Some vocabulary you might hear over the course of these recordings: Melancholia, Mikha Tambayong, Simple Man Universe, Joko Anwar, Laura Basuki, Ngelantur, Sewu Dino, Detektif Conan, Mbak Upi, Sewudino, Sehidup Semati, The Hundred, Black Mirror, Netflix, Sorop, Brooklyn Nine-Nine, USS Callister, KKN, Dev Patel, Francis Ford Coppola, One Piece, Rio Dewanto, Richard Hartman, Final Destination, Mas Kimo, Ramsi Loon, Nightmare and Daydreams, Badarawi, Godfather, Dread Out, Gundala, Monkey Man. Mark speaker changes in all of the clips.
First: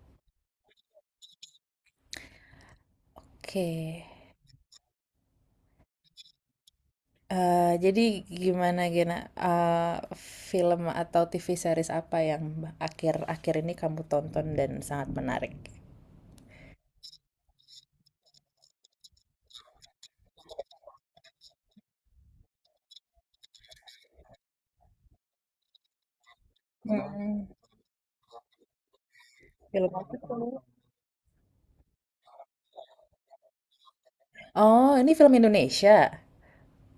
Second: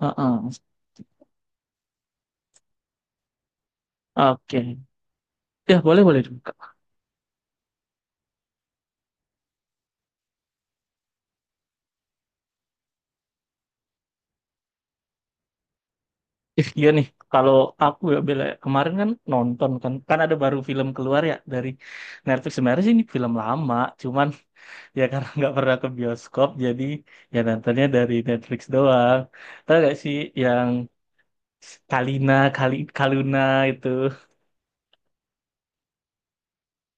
Speaker 1: Heeh.
Speaker 2: Oke,
Speaker 1: Oke. Ya, boleh boleh juga.
Speaker 2: jadi gimana, Gena? Eh, Film atau TV series apa yang akhir-akhir ini kamu tonton dan sangat menarik?
Speaker 1: Ih, iya nih. Kalau aku ya Bella, ya, kemarin kan nonton kan kan ada baru film keluar ya dari Netflix. Sebenarnya sih ini film lama, cuman ya karena nggak pernah ke bioskop jadi ya
Speaker 2: Hmm,
Speaker 1: nontonnya dari Netflix doang. Tahu
Speaker 2: Film
Speaker 1: gak sih
Speaker 2: apa tuh?
Speaker 1: yang Kalina, Kali Kaluna itu.
Speaker 2: Oh, ini film Indonesia,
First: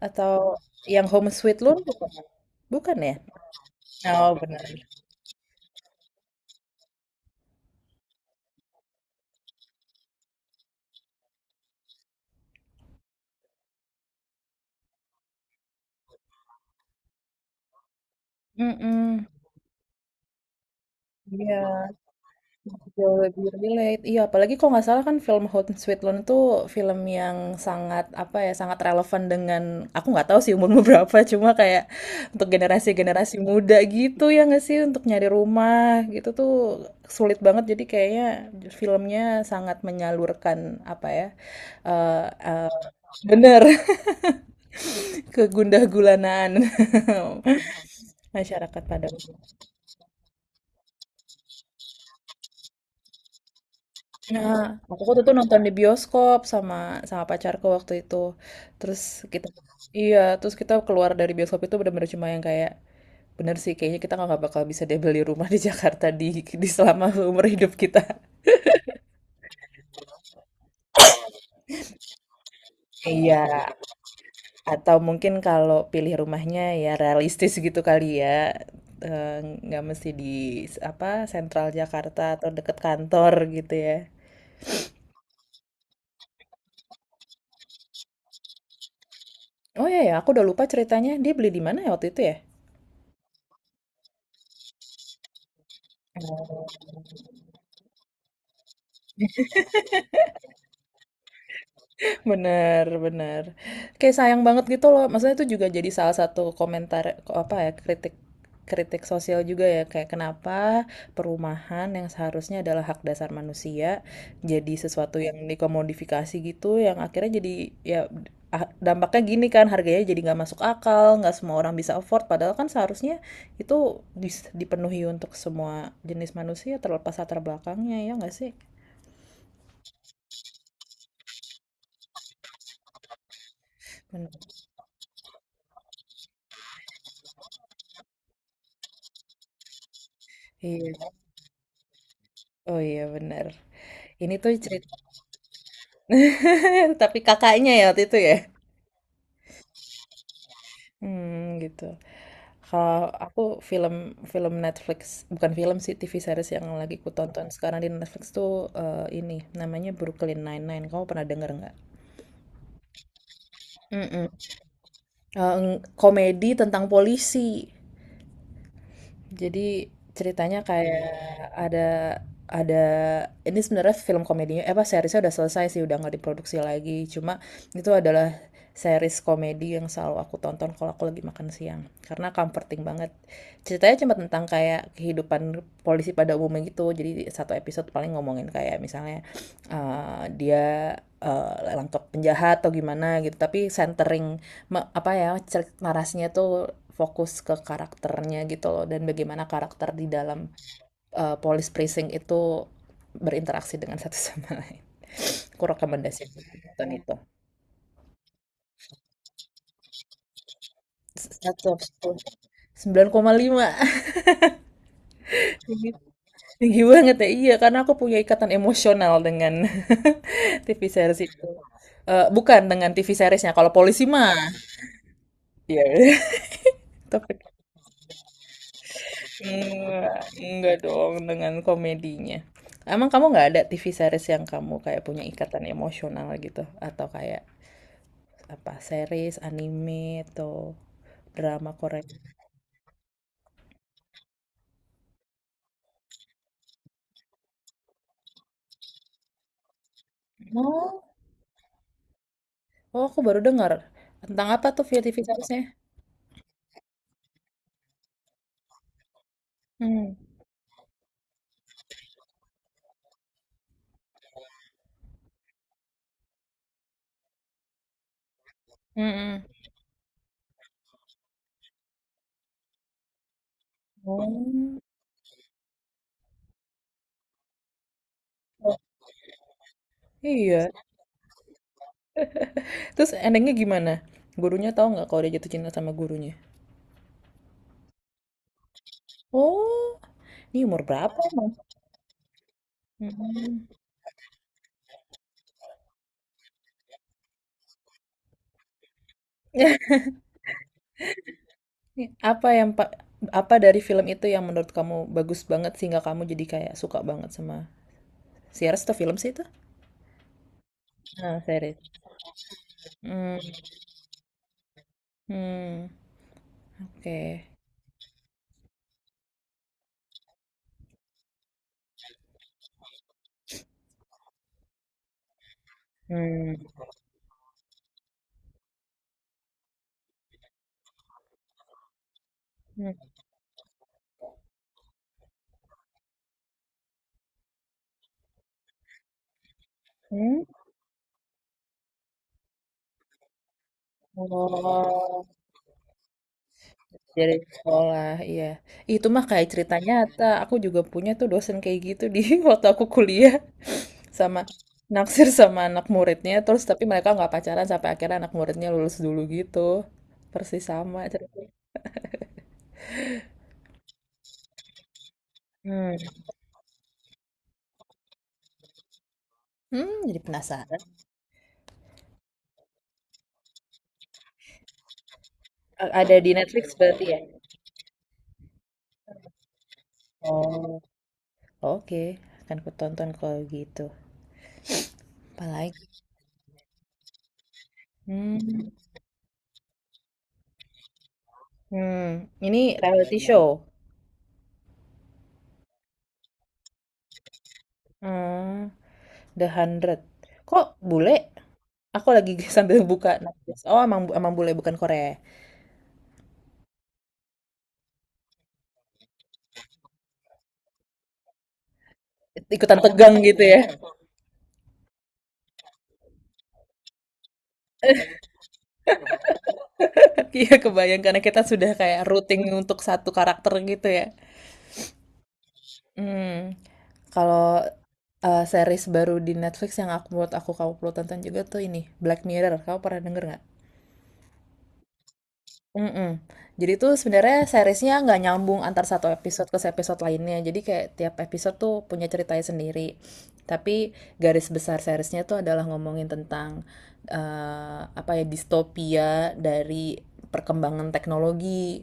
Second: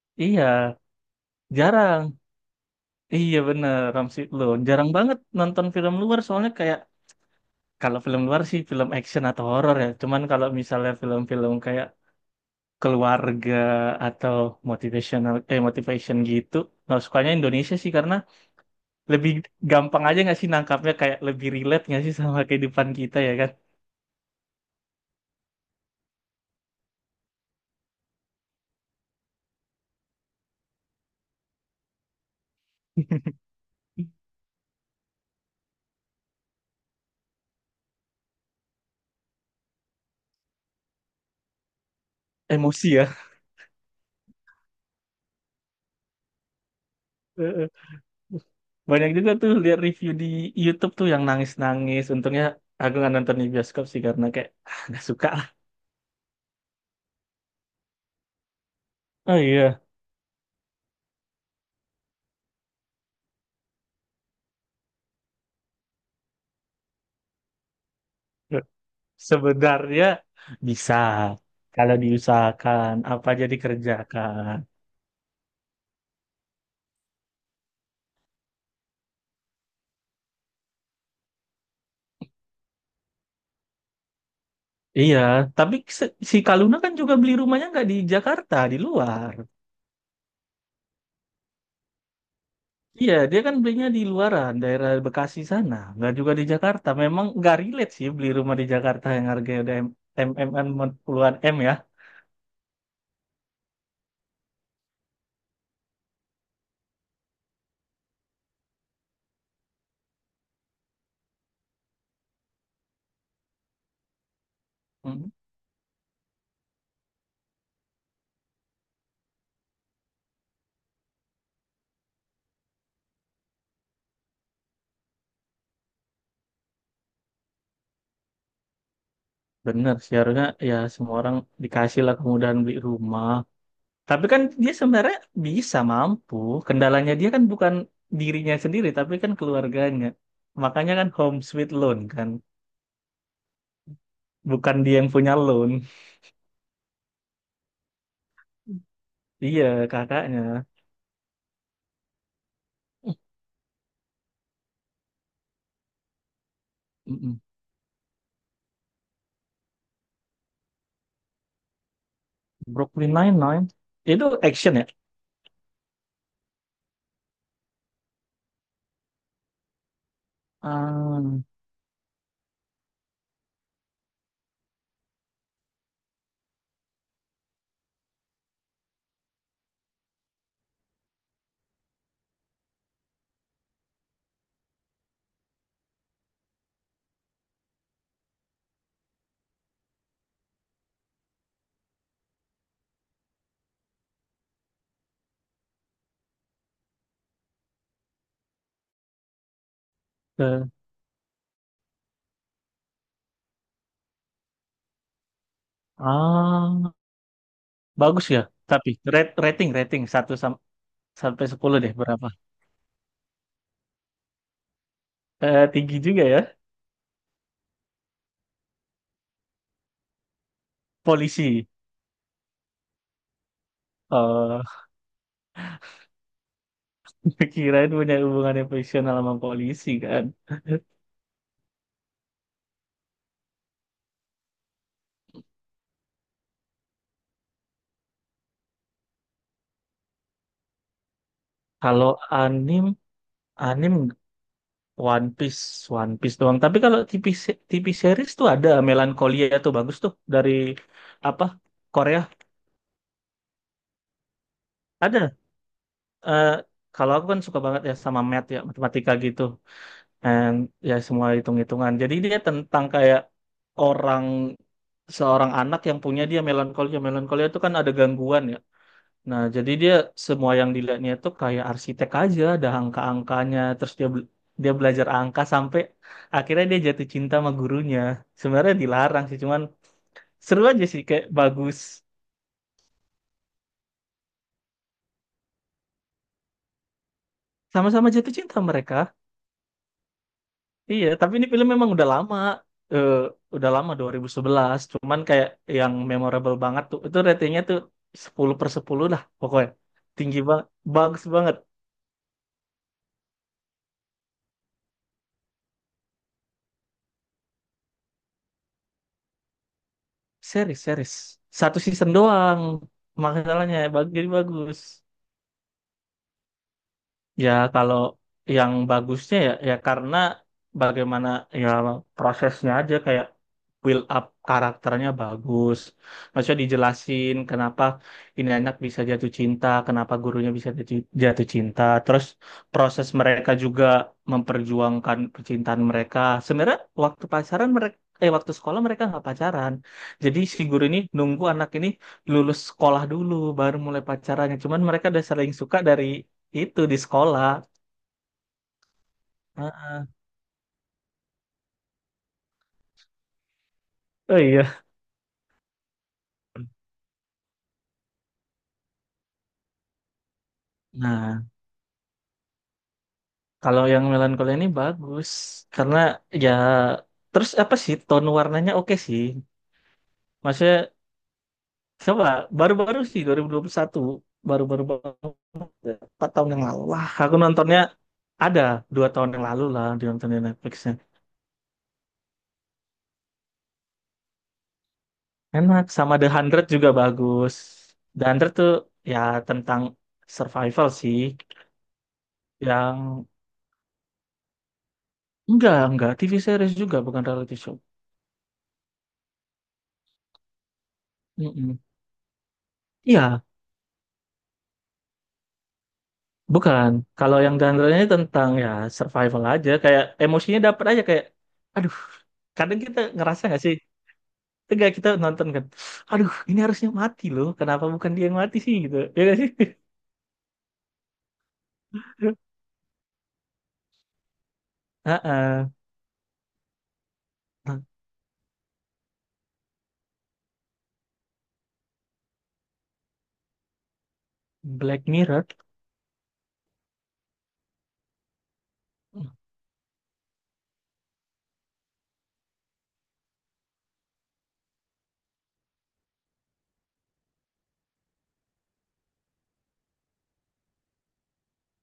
Speaker 2: atau
Speaker 1: Iya,
Speaker 2: yang Home Sweet Loan bukan?
Speaker 1: jarang.
Speaker 2: Bukan ya?
Speaker 1: Iya bener, Ramsi
Speaker 2: Oh,
Speaker 1: Loon.
Speaker 2: benar.
Speaker 1: Jarang banget nonton film luar soalnya kayak kalau film luar sih film action atau horor ya. Cuman kalau misalnya film-film kayak keluarga atau motivation gitu nggak sukanya Indonesia sih karena
Speaker 2: Mm-mm.
Speaker 1: lebih gampang aja nggak sih nangkapnya kayak lebih relate
Speaker 2: Iya.
Speaker 1: nggak sih sama kehidupan
Speaker 2: Jauh
Speaker 1: kita ya
Speaker 2: lebih
Speaker 1: kan.
Speaker 2: relate. Iya, apalagi kalau nggak salah kan film Hot and Sweet Loan itu film yang sangat, apa ya, sangat relevan dengan, aku nggak tahu sih umurmu berapa, cuma kayak untuk generasi-generasi muda gitu ya nggak sih, untuk nyari rumah gitu tuh sulit banget. Jadi kayaknya filmnya sangat menyalurkan, apa ya, eh eh,
Speaker 1: Emosi ya.
Speaker 2: bener, kegundah gulanaan
Speaker 1: Heeh.
Speaker 2: masyarakat pada.
Speaker 1: Banyak juga tuh lihat review di YouTube tuh yang nangis-nangis, untungnya aku nggak nonton di bioskop sih karena kayak
Speaker 2: Nah,
Speaker 1: ah,
Speaker 2: aku
Speaker 1: nggak
Speaker 2: waktu
Speaker 1: suka
Speaker 2: itu
Speaker 1: lah.
Speaker 2: nonton di bioskop sama sama pacarku waktu itu. Terus
Speaker 1: Oh
Speaker 2: kita,
Speaker 1: iya,
Speaker 2: iya, terus kita keluar dari bioskop itu benar-benar cuma yang kayak, bener sih, kayaknya kita nggak bakal bisa deh beli rumah di Jakarta, di selama umur hidup kita.
Speaker 1: sebenarnya bisa kalau diusahakan apa
Speaker 2: Iya,
Speaker 1: jadi kerjakan.
Speaker 2: atau mungkin kalau pilih rumahnya ya realistis gitu kali ya. Eh, nggak mesti di, apa, sentral Jakarta atau deket kantor gitu ya.
Speaker 1: Iya, tapi si Kaluna kan juga beli rumahnya nggak di Jakarta, di luar.
Speaker 2: Oh iya ya, aku udah lupa ceritanya. Dia beli di mana ya waktu itu ya?
Speaker 1: Iya, dia kan belinya di luaran, daerah Bekasi sana, nggak juga di Jakarta. Memang nggak relate sih beli rumah di Jakarta yang harganya udah MMN puluhan M ya.
Speaker 2: Bener, bener. Kayak sayang banget gitu loh. Maksudnya itu juga jadi salah satu komentar, apa ya, kritik, sosial juga ya, kayak kenapa perumahan yang seharusnya adalah hak dasar manusia jadi sesuatu
Speaker 1: Hmm.
Speaker 2: yang dikomodifikasi gitu, yang akhirnya jadi ya, dampaknya gini kan, harganya jadi nggak masuk akal, nggak semua orang bisa afford, padahal kan seharusnya itu dipenuhi untuk semua jenis manusia terlepas latar belakangnya, ya nggak sih?
Speaker 1: Bener sih, harusnya ya semua orang dikasih lah kemudahan beli rumah. Tapi
Speaker 2: Bener.
Speaker 1: kan dia sebenarnya bisa mampu. Kendalanya dia kan bukan dirinya sendiri, tapi kan keluarganya. Makanya kan
Speaker 2: Iya.
Speaker 1: home sweet loan kan.
Speaker 2: Oh iya bener. Ini tuh
Speaker 1: Bukan
Speaker 2: cerita.
Speaker 1: dia yang punya loan.
Speaker 2: Tapi kakaknya ya waktu itu ya?
Speaker 1: Iya, kakaknya.
Speaker 2: Hmm, gitu. Kalau
Speaker 1: Eh,
Speaker 2: aku film, Netflix, bukan film sih, TV series yang lagi ku
Speaker 1: mm-mm.
Speaker 2: tonton sekarang di Netflix tuh, ini namanya Brooklyn Nine-Nine. Kamu pernah denger nggak?
Speaker 1: Brooklyn Nine-Nine itu
Speaker 2: Mm-mm.
Speaker 1: action ya?
Speaker 2: Eh, Komedi tentang polisi. Jadi ceritanya kayak
Speaker 1: Ah,
Speaker 2: ada, ada ini sebenarnya film komedinya, eh, apa, seriesnya udah selesai sih, udah nggak diproduksi lagi. Cuma itu adalah series komedi yang selalu aku tonton kalau aku lagi makan siang karena comforting banget. Ceritanya cuma tentang kayak kehidupan polisi pada umumnya gitu. Jadi satu episode paling ngomongin kayak misalnya dia langkap penjahat atau gimana gitu. Tapi centering, apa ya, narasinya tuh fokus ke karakternya gitu loh, dan bagaimana karakter di dalam
Speaker 1: ke-
Speaker 2: police precinct itu berinteraksi dengan satu sama lain. Aku rekomendasi nonton
Speaker 1: ah,
Speaker 2: itu.
Speaker 1: bagus ya. Tapi rate- rating rating satu sampai
Speaker 2: Satu
Speaker 1: 10 deh berapa?
Speaker 2: Sembilan koma lima.
Speaker 1: Eh, tinggi juga ya.
Speaker 2: Tinggi banget ya, iya, karena aku punya ikatan emosional dengan TV series itu.
Speaker 1: Polisi.
Speaker 2: Bukan dengan TV seriesnya kalau polisi mah.
Speaker 1: Eh,
Speaker 2: Iya. Yeah. Topik
Speaker 1: kirain punya hubungan yang profesional sama polisi kan.
Speaker 2: Enggak, enggak dong, dengan komedinya. Emang kamu nggak ada TV series yang kamu kayak punya ikatan emosional gitu? Atau kayak apa, series, anime, atau drama Korea?
Speaker 1: Kalau anim anim One Piece One Piece doang. Tapi kalau TV series tuh ada Melancholia tuh bagus tuh dari
Speaker 2: Oh,
Speaker 1: apa? Korea.
Speaker 2: oh, aku baru dengar. Tentang apa tuh via TV
Speaker 1: Ada.
Speaker 2: seriesnya?
Speaker 1: eh kalau aku kan suka banget ya sama math ya, matematika gitu.
Speaker 2: Hmm.
Speaker 1: And ya semua hitung-hitungan. Jadi dia tentang kayak orang seorang anak yang punya dia melankolia. Melankolia itu kan ada gangguan ya. Nah,
Speaker 2: Mm-mm.
Speaker 1: jadi dia semua yang dilihatnya itu kayak arsitek aja, ada angka-angkanya, terus dia
Speaker 2: Oh,
Speaker 1: belajar angka sampai akhirnya dia jatuh cinta sama gurunya. Sebenarnya dilarang sih, cuman seru
Speaker 2: iya.
Speaker 1: aja sih kayak bagus.
Speaker 2: Terus endingnya gimana? Gurunya tahu nggak kalau dia jatuh cinta sama gurunya?
Speaker 1: Sama-sama jatuh cinta mereka.
Speaker 2: Oh, ini umur
Speaker 1: Iya,
Speaker 2: berapa
Speaker 1: tapi ini
Speaker 2: emang?
Speaker 1: film memang udah lama. Eh,
Speaker 2: Mm-mm.
Speaker 1: udah lama 2011. Cuman kayak yang memorable banget tuh. Itu ratingnya tuh 10/10 lah pokoknya. Tinggi banget. Bagus banget.
Speaker 2: Nih, apa yang apa dari film itu yang menurut kamu bagus banget sehingga kamu jadi kayak suka banget sama series atau film sih itu?
Speaker 1: Series, series.
Speaker 2: Ah, series.
Speaker 1: Satu season doang.
Speaker 2: Hmm,
Speaker 1: Masalahnya bagus, jadi bagus.
Speaker 2: hmm, oke.
Speaker 1: Ya kalau yang bagusnya ya ya karena bagaimana ya prosesnya aja kayak build up karakternya bagus.
Speaker 2: Hmm,
Speaker 1: Maksudnya dijelasin kenapa ini anak bisa jatuh cinta, kenapa gurunya bisa jatuh jatuh cinta. Terus
Speaker 2: hmm,
Speaker 1: proses mereka juga memperjuangkan percintaan mereka. Sebenarnya waktu pacaran mereka, eh, waktu sekolah mereka nggak pacaran. Jadi
Speaker 2: hmm.
Speaker 1: si guru ini nunggu anak ini lulus sekolah dulu baru mulai pacarannya. Cuman mereka udah
Speaker 2: Oh,
Speaker 1: saling suka dari itu di
Speaker 2: jadi
Speaker 1: sekolah.
Speaker 2: sekolah, iya. Itu mah kayak cerita
Speaker 1: Nah.
Speaker 2: nyata. Aku juga punya tuh dosen kayak gitu di waktu aku kuliah,
Speaker 1: Oh
Speaker 2: sama
Speaker 1: iya.
Speaker 2: naksir sama anak muridnya. Terus tapi mereka nggak pacaran sampai akhirnya anak muridnya lulus dulu gitu. Persis sama
Speaker 1: Nah,
Speaker 2: ceritanya.
Speaker 1: kalau yang melankolia ini bagus
Speaker 2: Hmm,
Speaker 1: karena ya terus apa sih tone warnanya oke sih.
Speaker 2: hmm, jadi penasaran.
Speaker 1: Maksudnya coba baru-baru sih 2021 baru-baru banget,
Speaker 2: Ada
Speaker 1: empat
Speaker 2: di
Speaker 1: tahun yang
Speaker 2: Netflix
Speaker 1: lalu.
Speaker 2: berarti
Speaker 1: Wah,
Speaker 2: ya?
Speaker 1: aku nontonnya ada 2 tahun yang lalu lah di nonton di
Speaker 2: Oh,
Speaker 1: Netflixnya.
Speaker 2: oke. Akan ku tonton kalau gitu.
Speaker 1: Enak,
Speaker 2: Apalagi.
Speaker 1: sama The Hundred juga bagus. The Hundred
Speaker 2: Hmm.
Speaker 1: tuh ya tentang survival sih
Speaker 2: Hmm, ini reality
Speaker 1: yang
Speaker 2: show.
Speaker 1: enggak TV series juga bukan reality show.
Speaker 2: Hmm, The Hundred. Kok bule?
Speaker 1: Mm-mm.
Speaker 2: Aku lagi sambil buka
Speaker 1: Iya.
Speaker 2: Netflix. Oh, emang emang bule, bukan Korea, ya?
Speaker 1: Bukan. Kalau yang genre-nya tentang ya survival aja, kayak emosinya dapat aja kayak, aduh,
Speaker 2: Ikutan
Speaker 1: kadang kita
Speaker 2: tegang gitu
Speaker 1: ngerasa
Speaker 2: ya.
Speaker 1: nggak sih? Enggak kita nonton kan, aduh, ini harusnya mati loh. Kenapa bukan dia yang mati sih gitu? Ya nggak sih?
Speaker 2: Iya, kebayang karena kita sudah kayak rooting untuk satu karakter gitu ya.
Speaker 1: Heeh.
Speaker 2: Hmm. Kalau series baru di Netflix yang buat aku, kamu perlu tonton juga tuh ini, Black Mirror. Kamu pernah denger nggak?
Speaker 1: Black Mirror.
Speaker 2: Mm-mm. Jadi tuh sebenarnya seriesnya nggak nyambung antar satu episode ke episode lainnya. Jadi kayak tiap episode tuh punya ceritanya sendiri. Tapi garis besar seriesnya tuh adalah ngomongin tentang apa ya, distopia dari perkembangan teknologi.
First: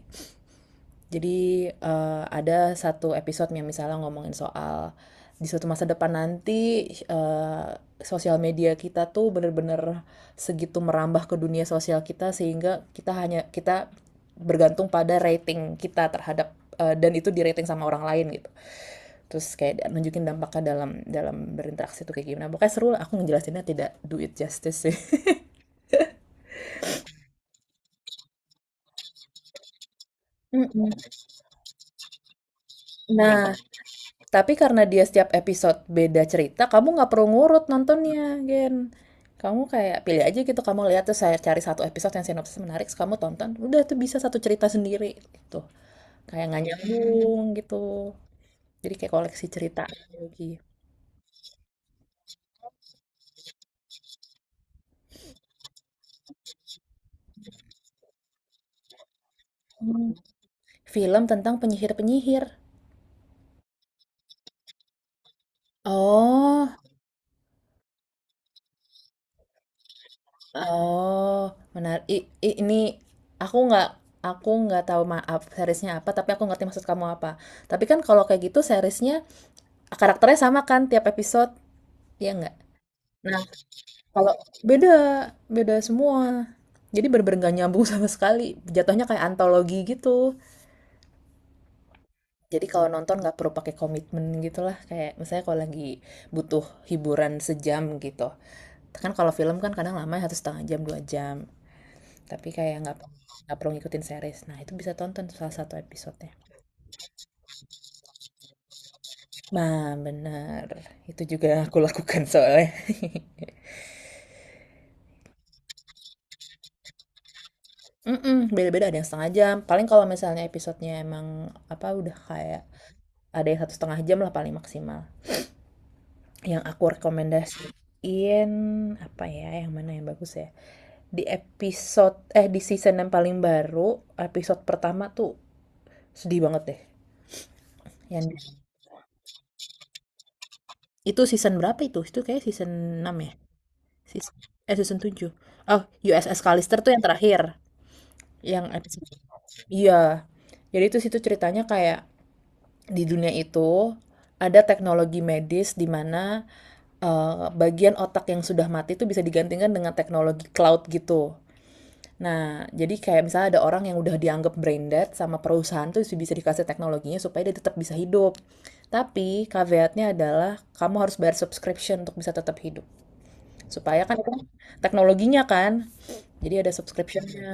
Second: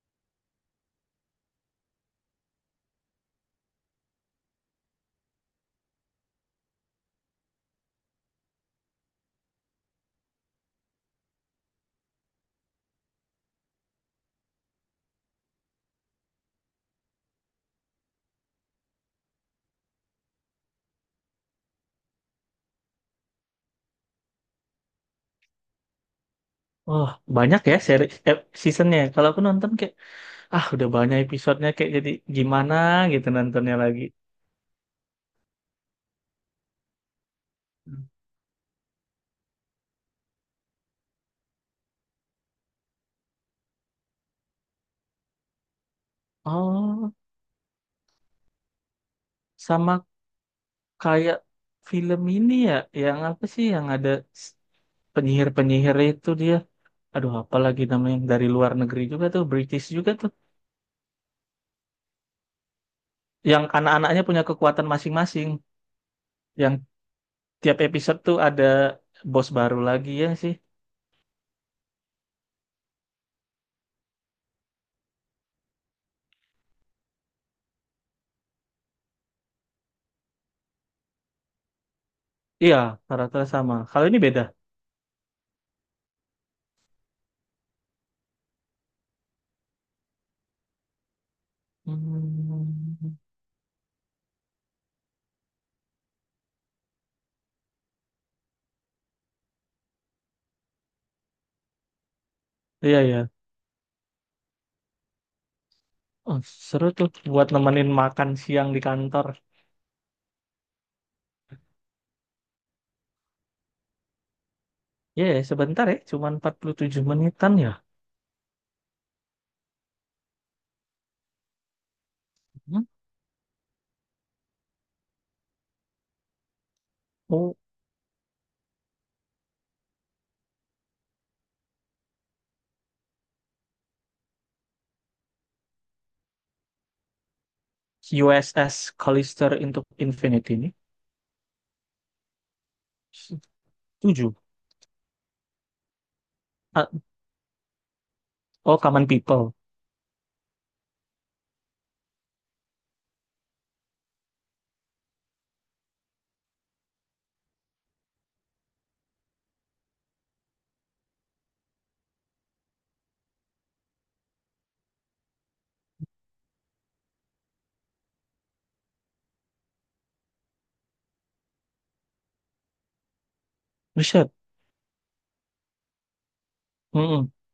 Speaker 2: Jadi ada satu episode yang misalnya ngomongin soal di suatu masa depan nanti, eh, sosial media kita tuh bener-bener segitu merambah ke dunia sosial kita sehingga kita, hanya kita bergantung pada rating kita terhadap, dan itu di rating sama orang lain gitu. Terus kayak nunjukin dampaknya dalam dalam berinteraksi tuh kayak gimana. Pokoknya seru lah, aku ngejelasinnya tidak do it justice sih.
Speaker 1: Oh, banyak ya eh, seasonnya. Kalau aku nonton kayak, ah, udah banyak episodenya kayak jadi gimana gitu
Speaker 2: Nah,
Speaker 1: nontonnya lagi.
Speaker 2: tapi karena dia setiap episode beda cerita, kamu nggak perlu ngurut nontonnya, Gen. Kamu kayak pilih aja gitu, kamu lihat tuh saya cari satu episode yang sinopsis menarik, terus kamu tonton, udah tuh bisa satu cerita sendiri gitu. Kayak nggak
Speaker 1: Oh,
Speaker 2: nyambung gitu. Jadi kayak koleksi cerita
Speaker 1: sama
Speaker 2: lagi.
Speaker 1: kayak film ini ya, yang apa sih yang ada penyihir-penyihir itu dia aduh apa lagi namanya yang dari luar negeri juga tuh British
Speaker 2: Hmm.
Speaker 1: juga tuh
Speaker 2: Film tentang penyihir-penyihir.
Speaker 1: yang anak-anaknya punya kekuatan masing-masing
Speaker 2: Oh,
Speaker 1: yang tiap episode tuh ada bos baru lagi ya sih.
Speaker 2: oh, menarik. Ini, aku nggak, tahu, maaf seriesnya apa, tapi aku ngerti maksud kamu apa. Tapi kan kalau kayak gitu seriesnya karakternya sama kan tiap episode, ya nggak?
Speaker 1: Iya,
Speaker 2: Nah,
Speaker 1: karakter sama, kalau ini
Speaker 2: kalau
Speaker 1: beda.
Speaker 2: beda, beda semua. Jadi bener-bener nggak nyambung sama sekali. Jatuhnya kayak antologi gitu. Jadi kalau
Speaker 1: Hmm.
Speaker 2: nonton nggak perlu pakai komitmen gitu lah. Kayak misalnya kalau lagi butuh hiburan sejam gitu. Kan kalau film kan kadang lama harus setengah jam, dua jam. Tapi kayak nggak,
Speaker 1: Iya, iya.
Speaker 2: perlu ngikutin series. Nah, itu bisa tonton salah satu episodenya.
Speaker 1: Oh, seru tuh buat nemenin makan siang di kantor.
Speaker 2: Nah, bener. Itu juga yang aku lakukan soalnya.
Speaker 1: Iya ya, sebentar ya cuman 47 menitan ya.
Speaker 2: Mhm, beda-beda, ada yang setengah jam, paling kalau misalnya episodenya emang, apa, udah kayak
Speaker 1: Hmm.
Speaker 2: ada yang satu setengah jam lah paling maksimal. Yang aku
Speaker 1: Oh,
Speaker 2: rekomendasiin, apa ya, yang mana yang bagus ya, di season yang paling baru, episode pertama tuh sedih banget deh, yang,
Speaker 1: USS Callister into Infinity ini
Speaker 2: itu season berapa itu? Itu kayak season 6 ya?
Speaker 1: tujuh.
Speaker 2: Season season 7. Oh, USS Callister
Speaker 1: Ah,
Speaker 2: tuh yang terakhir, yang
Speaker 1: oh,
Speaker 2: episode,
Speaker 1: Common People.
Speaker 2: iya. Jadi itu situ ceritanya kayak di dunia itu ada teknologi medis di mana, eh, bagian otak yang sudah mati itu bisa digantikan dengan teknologi cloud gitu. Nah, jadi kayak misalnya ada orang yang udah dianggap brain dead sama perusahaan tuh bisa dikasih teknologinya supaya dia tetap bisa hidup. Tapi caveatnya adalah kamu harus bayar subscription untuk bisa tetap hidup. Supaya kan
Speaker 1: Buset.
Speaker 2: teknologinya kan jadi ada
Speaker 1: Mm-mm.
Speaker 2: subscriptionnya.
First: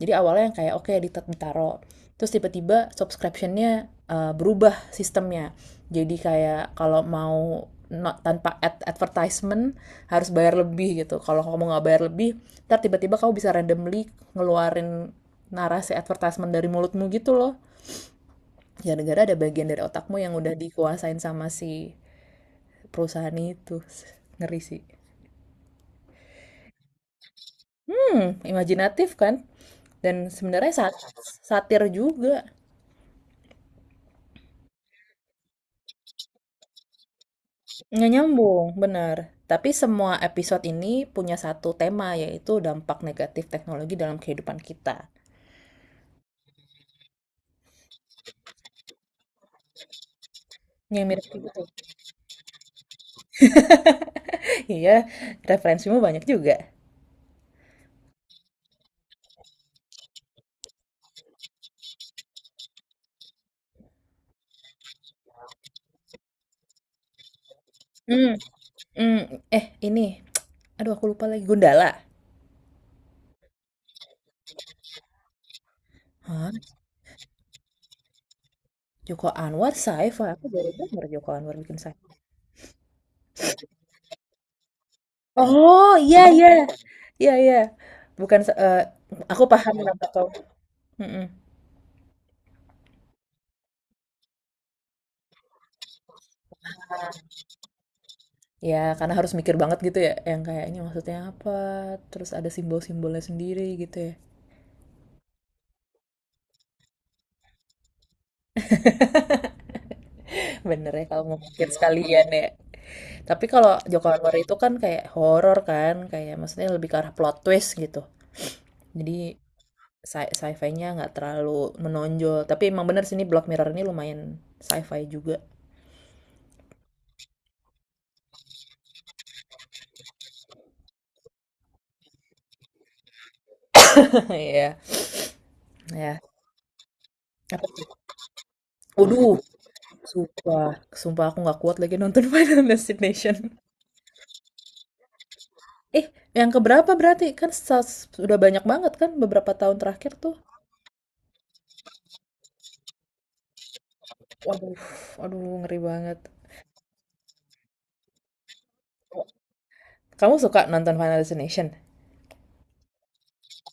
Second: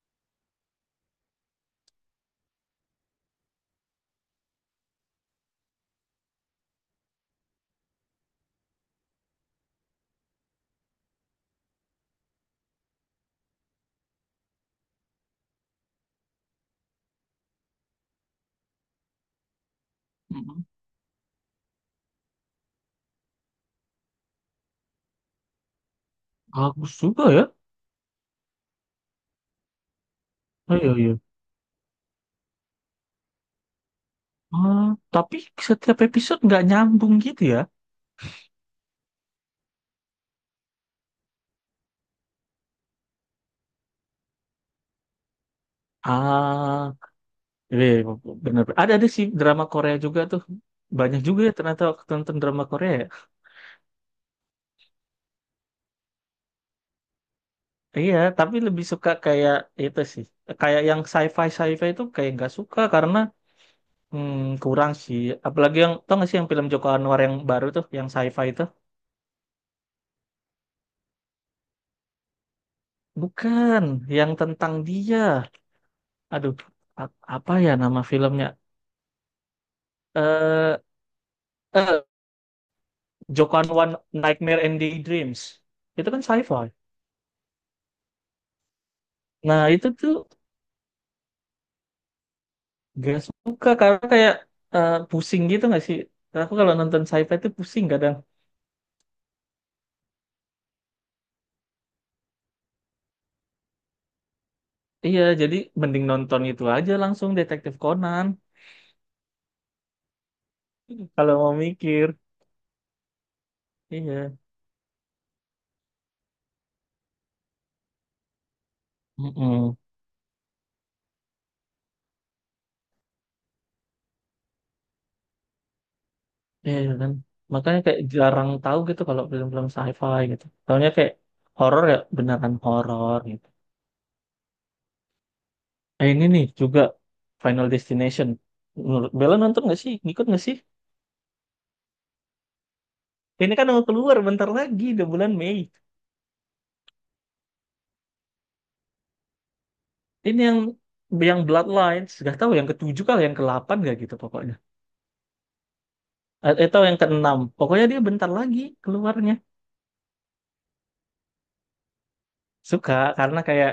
Speaker 2: Jadi awalnya yang kayak oke okay, ditaruh. Terus tiba-tiba subscriptionnya berubah sistemnya. Jadi kayak kalau mau tanpa advertisement harus bayar lebih gitu. Kalau kamu nggak bayar lebih, ntar tiba-tiba kamu bisa randomly ngeluarin narasi advertisement dari mulutmu gitu loh. Gara-gara ada bagian dari otakmu yang udah
Speaker 1: Mm-mm.
Speaker 2: dikuasain sama si perusahaan itu. Ngeri sih.
Speaker 1: Bagus juga ya.
Speaker 2: Imajinatif kan? Dan sebenarnya
Speaker 1: Oh, iya, iya.
Speaker 2: satir juga.
Speaker 1: Ah, tapi setiap episode nggak nyambung gitu ya.
Speaker 2: Nggak nyambung, benar. Tapi semua episode ini punya satu tema, yaitu dampak negatif teknologi dalam kehidupan kita.
Speaker 1: Ah, iya, iya, bener. Ada sih drama Korea juga tuh.
Speaker 2: Yang
Speaker 1: Banyak
Speaker 2: mirip
Speaker 1: juga
Speaker 2: kayak
Speaker 1: ya
Speaker 2: gitu.
Speaker 1: ternyata waktu nonton drama Korea, ya.
Speaker 2: Iya, referensimu banyak juga.
Speaker 1: Iya, tapi lebih suka kayak itu sih. Kayak yang sci-fi sci-fi itu kayak nggak suka karena hmm, kurang sih. Apalagi yang tau nggak sih yang film Joko Anwar yang baru tuh, yang
Speaker 2: Hmm,
Speaker 1: sci-fi itu?
Speaker 2: hmm, ini, aduh aku lupa lagi, Gundala.
Speaker 1: Bukan, yang tentang dia.
Speaker 2: Hah?
Speaker 1: Aduh, apa ya nama filmnya?
Speaker 2: Joko Anwar sci-fi? Aku baru
Speaker 1: Eh,
Speaker 2: denger Joko Anwar bikin sci.
Speaker 1: eh, Joko Anwar Nightmare and Daydreams
Speaker 2: Oh,
Speaker 1: itu
Speaker 2: iya,
Speaker 1: kan
Speaker 2: iya.
Speaker 1: sci-fi.
Speaker 2: Iya, iya. Bukan, aku
Speaker 1: Nah
Speaker 2: paham
Speaker 1: itu
Speaker 2: kenapa
Speaker 1: tuh
Speaker 2: kau. Mm-mm.
Speaker 1: gak suka karena kayak pusing gitu gak sih? Karena aku kalau nonton sci-fi itu pusing kadang.
Speaker 2: Ya, karena harus mikir banget gitu ya, yang kayak ini maksudnya apa, terus ada simbol-simbolnya sendiri gitu ya.
Speaker 1: Iya, jadi mending nonton itu aja langsung Detektif Conan
Speaker 2: Bener ya kalau
Speaker 1: kalau mau
Speaker 2: ngomongin
Speaker 1: mikir.
Speaker 2: sekalian ya. Tapi kalau Joko
Speaker 1: Iya.
Speaker 2: Anwar itu kan kayak horor kan, kayak maksudnya lebih ke arah plot twist gitu. Jadi
Speaker 1: Mm-mm.
Speaker 2: sci-fi-nya nggak terlalu menonjol. Tapi emang bener sih ini Black Mirror ini lumayan sci-fi juga.
Speaker 1: Iya kan makanya kayak jarang tahu gitu kalau film-film sci-fi gitu. Tahunya kayak horor, ya beneran horor gitu.
Speaker 2: Iya, ya.
Speaker 1: Ini nih juga
Speaker 2: Apa
Speaker 1: Final
Speaker 2: tuh?
Speaker 1: Destination. Menurut
Speaker 2: Waduh,
Speaker 1: Bella nonton gak sih, ngikut gak sih?
Speaker 2: sumpah, sumpah aku nggak kuat lagi nonton Final Destination.
Speaker 1: Ini kan mau keluar bentar lagi udah bulan Mei.
Speaker 2: Eh, yang keberapa berarti? Kan sudah banyak banget kan beberapa tahun terakhir tuh.
Speaker 1: Ini yang Bloodlines, gak tahu yang ketujuh kali yang ke-8 gak gitu pokoknya.
Speaker 2: Waduh, aduh ngeri banget.
Speaker 1: Atau yang keenam. Pokoknya dia bentar lagi keluarnya.
Speaker 2: Kamu suka nonton Final Destination?
Speaker 1: Suka karena kayak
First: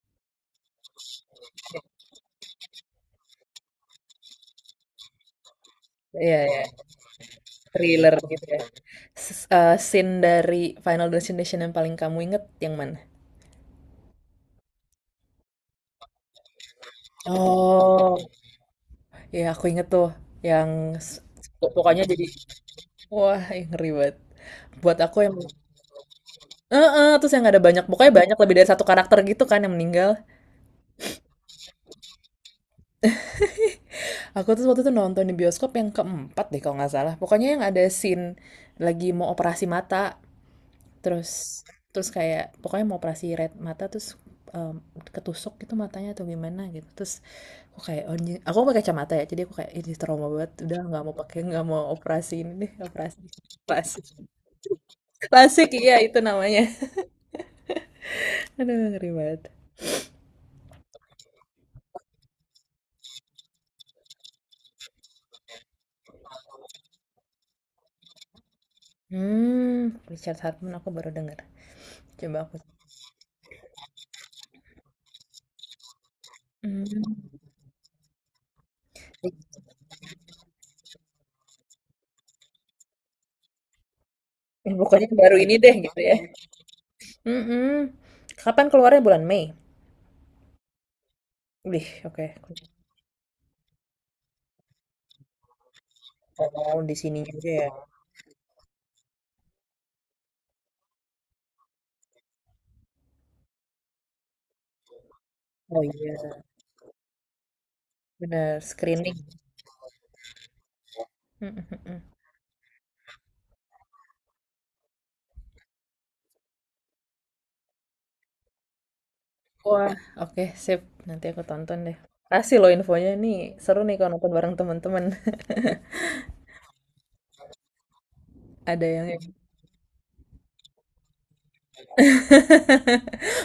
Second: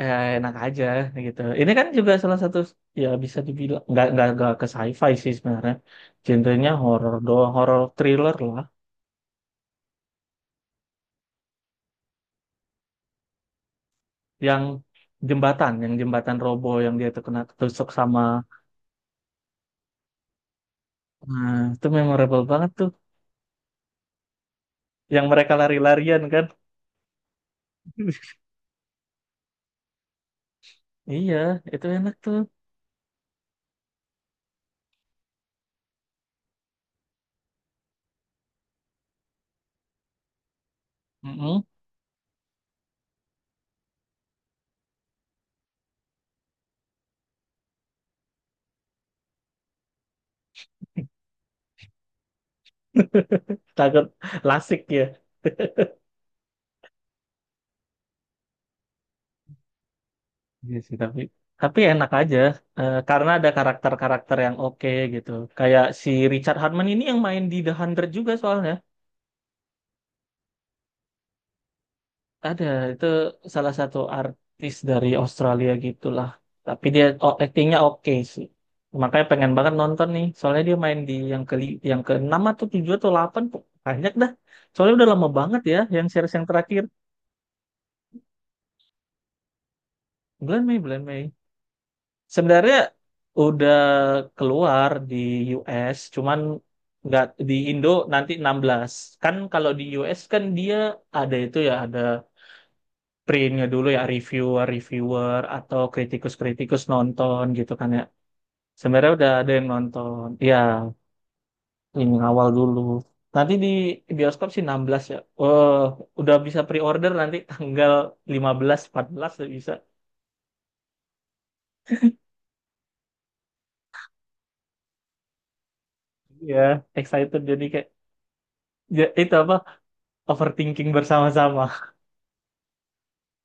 Speaker 1: enak aja gitu. Ini kan juga salah satu ya bisa dibilang nggak ke sci-fi sih sebenarnya.
Speaker 2: Iya, iya.
Speaker 1: Genrenya horor doang, horor
Speaker 2: Thriller
Speaker 1: thriller
Speaker 2: gitu ya.
Speaker 1: lah.
Speaker 2: Scene dari Final Destination yang paling kamu inget yang mana?
Speaker 1: Yang yang jembatan robo yang dia tuh kena ketusuk
Speaker 2: Oh.
Speaker 1: sama.
Speaker 2: Ya, aku inget tuh, yang s-
Speaker 1: Nah, itu
Speaker 2: pokoknya jadi
Speaker 1: memorable banget tuh.
Speaker 2: wah, ih, ngeri banget. Buat aku
Speaker 1: Yang
Speaker 2: yang
Speaker 1: mereka lari-larian kan.
Speaker 2: terus yang ada banyak, pokoknya banyak lebih dari satu karakter gitu kan yang meninggal.
Speaker 1: Iya, itu enak tuh.
Speaker 2: Aku tuh waktu itu nonton di bioskop yang keempat deh kalau nggak salah. Pokoknya yang ada scene lagi mau operasi mata. Terus,
Speaker 1: Mm-mm.
Speaker 2: kayak pokoknya mau operasi red mata, terus em, ketusuk gitu matanya atau gimana gitu. Terus aku kayak oh, anjing, aku pakai kacamata ya. Jadi aku kayak ini trauma banget. Udah nggak mau pakai, nggak mau operasi ini deh, operasi. Plastik.
Speaker 1: Takut lasik ya.
Speaker 2: Plastik iya itu namanya. Aduh ngeri banget.
Speaker 1: Iya sih, tapi enak aja karena ada karakter-karakter yang oke gitu. Kayak si Richard Hartman ini yang main di The Hundred juga soalnya.
Speaker 2: Hmm, Richard Hartman aku baru dengar. Coba aku.
Speaker 1: Ada itu salah satu artis dari Australia gitulah. Tapi
Speaker 2: Hmm.
Speaker 1: dia oh, actingnya oke sih. Makanya pengen banget nonton nih. Soalnya dia main di yang keenam atau tujuh atau delapan banyak dah.
Speaker 2: Ya,
Speaker 1: Soalnya
Speaker 2: pokoknya
Speaker 1: udah lama
Speaker 2: baru ini
Speaker 1: banget
Speaker 2: deh
Speaker 1: ya
Speaker 2: gitu
Speaker 1: yang
Speaker 2: ya.
Speaker 1: series yang terakhir.
Speaker 2: Mm-mm. Kapan keluarnya bulan Mei?
Speaker 1: Bulan Mei, bulan Mei.
Speaker 2: Wih, oke.
Speaker 1: Sebenarnya udah keluar di US, cuman
Speaker 2: Oh, di sini
Speaker 1: nggak
Speaker 2: juga
Speaker 1: di
Speaker 2: ya.
Speaker 1: Indo nanti 16. Kan kalau di US kan dia ada itu ya, ada printnya dulu ya, reviewer-reviewer atau
Speaker 2: Oh iya,
Speaker 1: kritikus-kritikus nonton gitu kan ya.
Speaker 2: benar.
Speaker 1: Sebenarnya
Speaker 2: Screening.
Speaker 1: udah ada yang nonton. Ya,
Speaker 2: Mhm, mhm.
Speaker 1: ini awal dulu. Nanti di bioskop sih 16 ya. Oh, udah bisa pre-order nanti tanggal 15, 14 udah bisa.
Speaker 2: Wah, oke sip, nanti aku tonton deh. Kasih loh infonya nih, seru nih kalau nonton bareng teman-teman.
Speaker 1: Iya, excited jadi kayak
Speaker 2: Ada
Speaker 1: ya,
Speaker 2: yang
Speaker 1: itu apa? Overthinking bersama-sama.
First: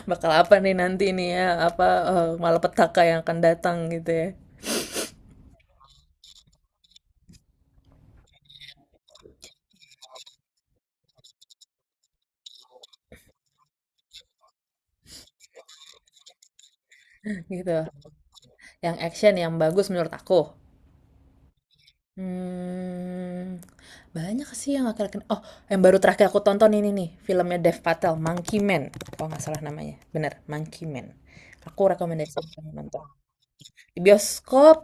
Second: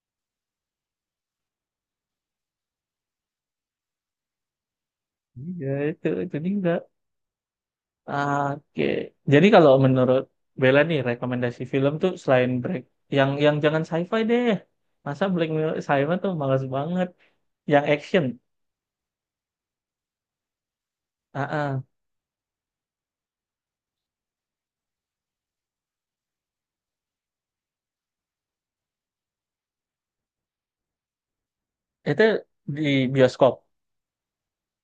Speaker 2: bakal apa nih nanti nih ya, malapetaka yang akan datang gitu ya.
Speaker 1: Iya, itu juga. Oke. Jadi kalau menurut Bella nih rekomendasi film tuh selain Black yang jangan sci-fi deh. Masa Black Mirror sci-fi tuh malas banget.
Speaker 2: Gitu.
Speaker 1: Yang action.
Speaker 2: Yang action yang bagus menurut aku.
Speaker 1: Ah, ah.
Speaker 2: Hmm, banyak sih yang akhir-akhir. Oh, yang baru terakhir aku tonton ini nih, filmnya Dev Patel, Monkey Man. Kalau nggak salah namanya, bener, Monkey Man. Aku
Speaker 1: Itu
Speaker 2: rekomendasi
Speaker 1: di
Speaker 2: nonton.
Speaker 1: bioskop.
Speaker 2: Di bioskop,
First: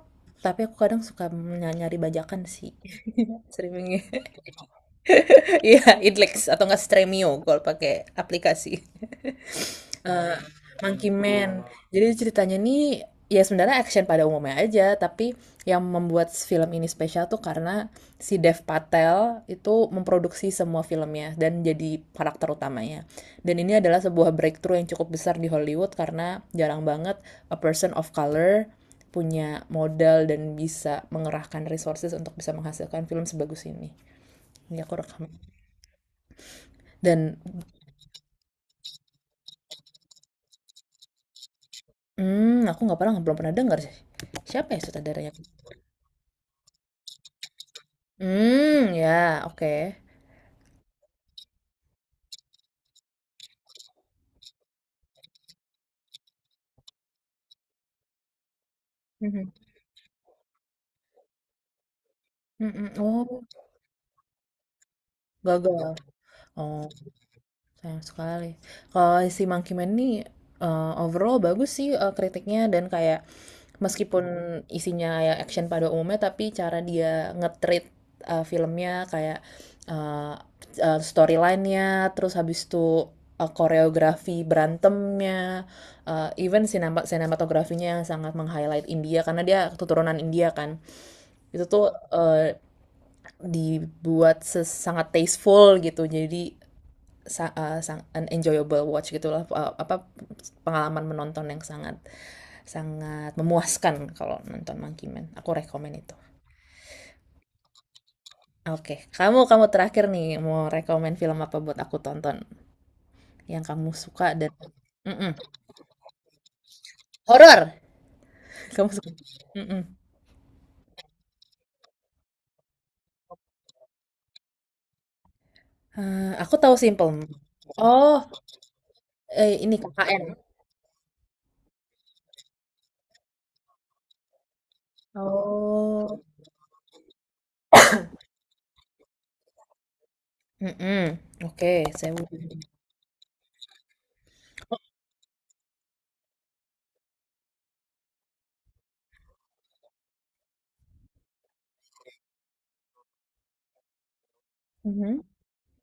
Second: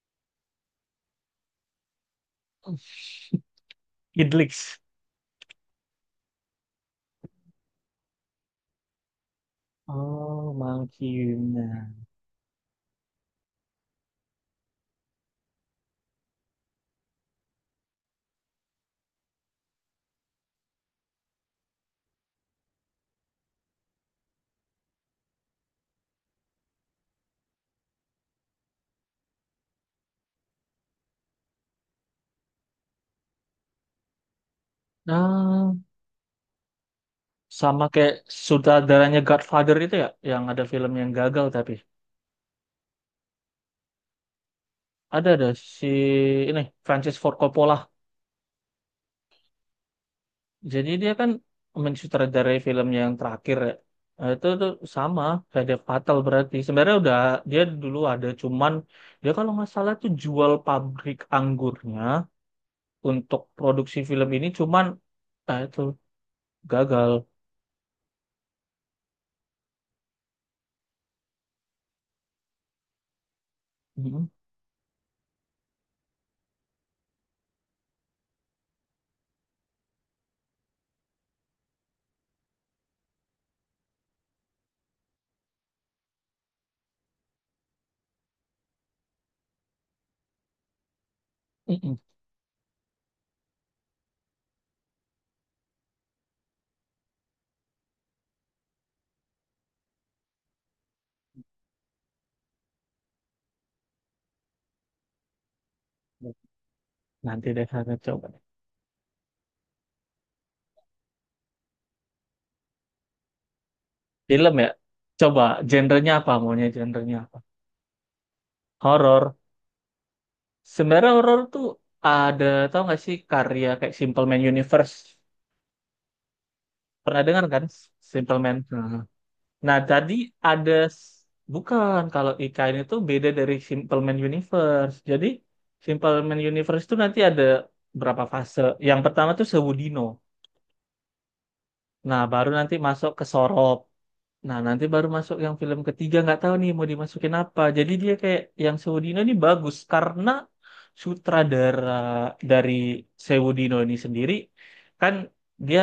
Speaker 2: tapi aku kadang suka nyari bajakan sih. Streaming.
Speaker 1: Idlix.
Speaker 2: Iya, Idlex atau enggak Stremio kalau pakai aplikasi. eh
Speaker 1: Oh,
Speaker 2: Monkey
Speaker 1: Monkey
Speaker 2: Man.
Speaker 1: Man.
Speaker 2: Jadi ceritanya nih ya sebenarnya action pada umumnya aja, tapi yang membuat film ini spesial tuh karena si Dev Patel itu memproduksi semua filmnya dan jadi karakter utamanya. Dan ini adalah sebuah breakthrough yang cukup besar di Hollywood karena jarang banget a person of color punya modal dan bisa mengerahkan resources untuk bisa menghasilkan film sebagus ini. Ini aku rekam.
Speaker 1: Nah,
Speaker 2: Dan,
Speaker 1: sama kayak sutradaranya Godfather itu ya, yang ada film yang gagal tapi
Speaker 2: aku nggak pernah belum pernah dengar sih. Siapa ya
Speaker 1: ada
Speaker 2: sutradaranya?
Speaker 1: ada si ini Francis Ford Coppola.
Speaker 2: Hmm, ya, oke.
Speaker 1: Jadi dia kan mensutradarai film yang terakhir ya. Nah, itu tuh sama kayak fatal berarti. Sebenarnya udah dia dulu ada cuman dia
Speaker 2: Mhm,
Speaker 1: kalau nggak salah tuh jual pabrik anggurnya
Speaker 2: mhm,
Speaker 1: untuk
Speaker 2: oh,
Speaker 1: produksi film ini cuman ah, itu
Speaker 2: gagal. Oh,
Speaker 1: gagal.
Speaker 2: sayang sekali. Kalau si Monkey Man ini, overall bagus sih, kritiknya dan kayak, meskipun
Speaker 1: Mm-mm.
Speaker 2: isinya ya action pada umumnya, tapi cara dia nge-treat, filmnya kayak, eee eee, storyline-nya, terus habis itu, koreografi berantemnya, even sinematografinya yang sangat meng-highlight India karena dia keturunan India kan. Itu tuh,
Speaker 1: Mm-mm.
Speaker 2: eee, dibuat sangat tasteful gitu, jadi sang an enjoyable watch gitulah, apa, pengalaman menonton yang sangat, sangat memuaskan kalau nonton Monkey Man. Aku rekomen itu.
Speaker 1: Nanti deh saya coba.
Speaker 2: Oke, okay. Kamu, terakhir nih mau rekomen film apa buat aku tonton yang kamu suka dan.
Speaker 1: Film ya.
Speaker 2: Mm-mm.
Speaker 1: Coba genrenya apa, maunya genrenya apa?
Speaker 2: Horor. Kamu suka?
Speaker 1: Horor.
Speaker 2: Mm-mm.
Speaker 1: Sebenarnya horor tuh ada tau nggak sih karya kayak Simple Man Universe.
Speaker 2: Aku tahu Simple.
Speaker 1: Pernah dengar kan
Speaker 2: Oh,
Speaker 1: Simple Man? Nah.
Speaker 2: ini
Speaker 1: Nah, Tadi
Speaker 2: KKN.
Speaker 1: ada s- bukan kalau IKN itu beda dari Simple Man Universe. Jadi Simple
Speaker 2: Oh.
Speaker 1: Man Universe itu nanti ada berapa fase. Yang pertama tuh Sewudino.
Speaker 2: Mm-mm. Oke, saya.
Speaker 1: Nah, baru
Speaker 2: Mhm.
Speaker 1: nanti masuk ke Sorop. Nah, nanti baru masuk yang film ketiga nggak tahu nih mau dimasukin apa. Jadi dia kayak yang Sewudino ini bagus karena sutradara dari Sewudino ini sendiri kan dia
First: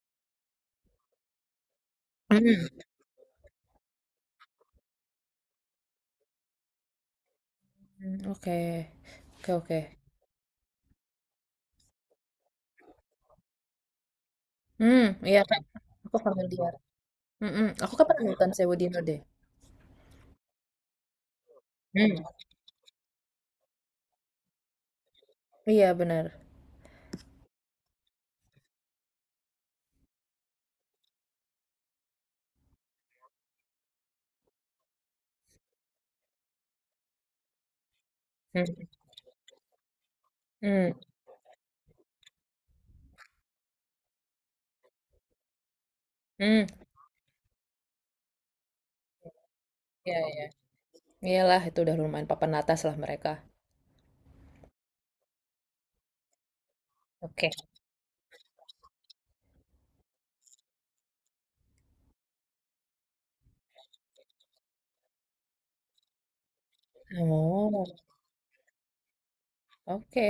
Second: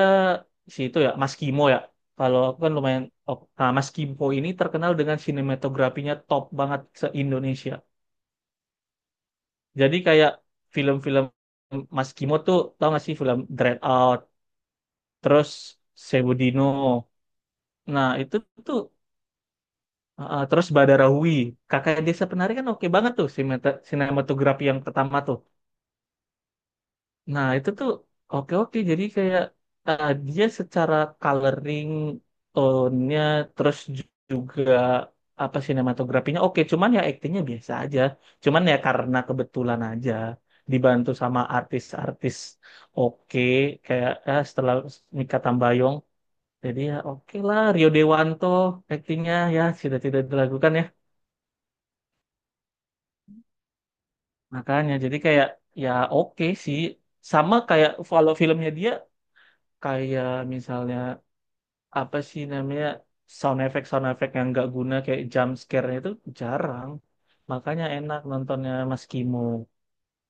Speaker 1: si itu ya Mas Kimo ya. Kalau aku kan lumayan oh, nah, Mas Kimo ini terkenal dengan sinematografinya top banget se-Indonesia.
Speaker 2: Mm, oke, oke, oke.
Speaker 1: Jadi kayak film-film Mas Kimo tuh tau gak sih film Dread Out,
Speaker 2: Hmm, iya,
Speaker 1: terus
Speaker 2: Kak. Aku
Speaker 1: Sewudino.
Speaker 2: familiar. Mm-mm. Aku
Speaker 1: Nah,
Speaker 2: kapan
Speaker 1: itu
Speaker 2: nonton Sewu
Speaker 1: tuh.
Speaker 2: Dino deh?
Speaker 1: Terus Badarawi, kakak
Speaker 2: Hmm.
Speaker 1: desa penari kan oke banget tuh sinematografi yang pertama tuh.
Speaker 2: Iya, benar.
Speaker 1: Nah itu tuh oke oke jadi kayak dia secara coloring tone-nya terus juga apa sinematografinya oke cuman ya aktingnya biasa aja. Cuman ya karena kebetulan aja
Speaker 2: Hmm.
Speaker 1: dibantu sama artis-artis oke kayak setelah Mikha Tambayong
Speaker 2: Hmm,
Speaker 1: jadi ya oke lah Rio Dewanto aktingnya ya tidak
Speaker 2: iya,
Speaker 1: tidak
Speaker 2: iya.
Speaker 1: dilakukan ya.
Speaker 2: Iyalah itu udah lumayan papan atas lah mereka.
Speaker 1: Makanya jadi kayak ya oke sih.
Speaker 2: Oke.
Speaker 1: Sama kayak kalau filmnya dia kayak misalnya apa sih namanya sound effect yang nggak guna kayak jump scare itu jarang. Makanya
Speaker 2: Oh,
Speaker 1: enak nontonnya Mas Kimo.
Speaker 2: oke.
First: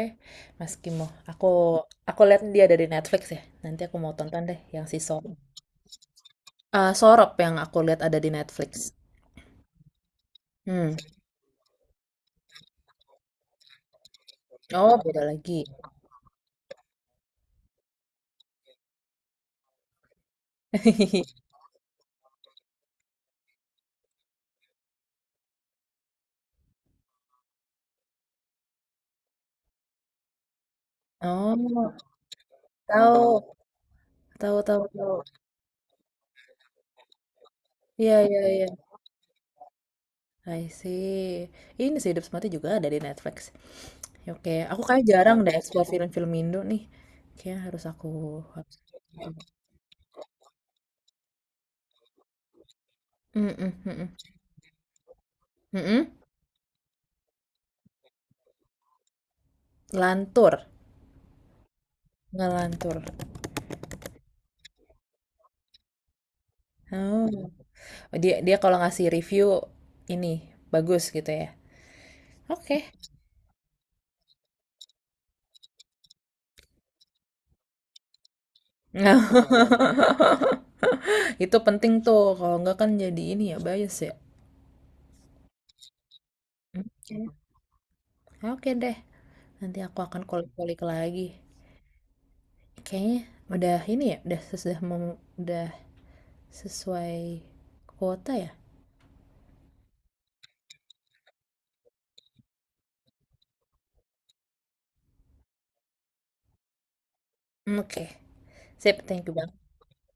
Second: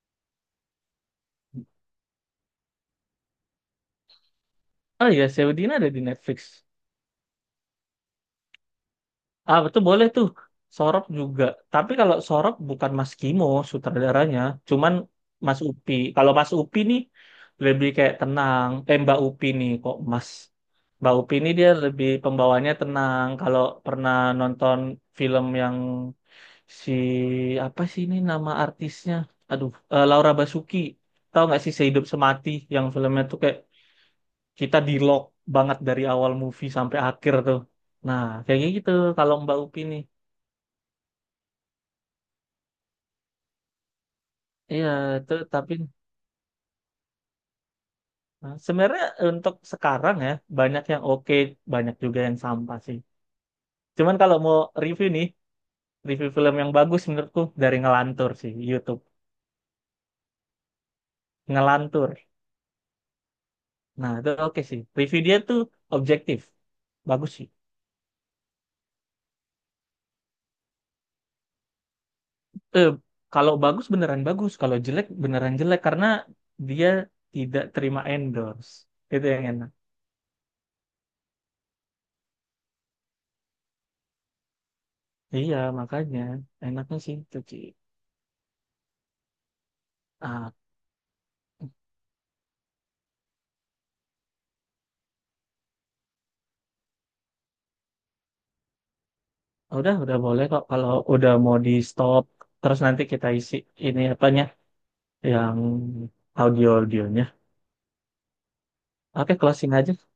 Speaker 2: Mas Kimo, aku, lihat dia ada di Netflix ya. Nanti aku mau tonton deh yang si
Speaker 1: Oh iya,
Speaker 2: Sorop.
Speaker 1: Saudina ada di Netflix.
Speaker 2: Ah, Sorop yang aku lihat ada di Netflix.
Speaker 1: Ah, betul boleh tuh.
Speaker 2: Hmm.
Speaker 1: Sorop juga. Tapi kalau Sorop bukan Mas Kimo sutradaranya, cuman
Speaker 2: Oh, beda lagi.
Speaker 1: Mas Upi. Kalau Mas Upi nih lebih kayak tenang. Eh, Mbak Upi nih kok Mas. Mbak Upi nih dia lebih pembawanya tenang. Kalau pernah nonton film yang si apa sih ini nama artisnya? Aduh, Laura Basuki. Tahu nggak sih
Speaker 2: Oh,
Speaker 1: Sehidup Semati yang filmnya tuh
Speaker 2: tahu,
Speaker 1: kayak
Speaker 2: tahu,
Speaker 1: kita
Speaker 2: tahu, tahu.
Speaker 1: di-lock banget dari awal movie sampai akhir tuh.
Speaker 2: Iya,
Speaker 1: Nah,
Speaker 2: iya,
Speaker 1: kayak
Speaker 2: iya.
Speaker 1: gitu kalau Mbak Upi nih.
Speaker 2: I see. Ini sih Hidup Semati juga ada di Netflix. Oke, aku
Speaker 1: Iya,
Speaker 2: kayak
Speaker 1: itu
Speaker 2: jarang deh
Speaker 1: tapi
Speaker 2: explore film-film Indo nih. Kayaknya harus,
Speaker 1: nah,
Speaker 2: harus.
Speaker 1: sebenarnya untuk sekarang ya banyak yang oke, banyak juga yang sampah sih.
Speaker 2: Mhm, mhm.
Speaker 1: Cuman kalau mau review nih,
Speaker 2: Mhm?
Speaker 1: review film yang bagus menurutku dari Ngelantur sih, YouTube.
Speaker 2: Lantur?
Speaker 1: Ngelantur.
Speaker 2: Ngelantur?
Speaker 1: Nah, itu oke sih. Review dia tuh objektif. Bagus sih.
Speaker 2: Oh, dia, kalau ngasih review ini, bagus gitu ya? Oke.
Speaker 1: Eh, kalau bagus beneran bagus, kalau jelek beneran jelek karena dia tidak terima endorse. Itu yang enak.
Speaker 2: Itu penting tuh, kalau nggak kan jadi ini ya, bias ya?
Speaker 1: Iya, makanya enaknya sih
Speaker 2: Oke.
Speaker 1: itu sih.
Speaker 2: Oke deh, nanti aku akan kulik-kulik lagi. Kayaknya udah ini ya, udah sesuai kuota ya?
Speaker 1: Ah, udah boleh kok kalau udah mau di stop. Terus nanti kita isi ini apanya yang audio-audionya.
Speaker 2: Oke. Sip, thank you
Speaker 1: Oke,
Speaker 2: banget.
Speaker 1: closing aja.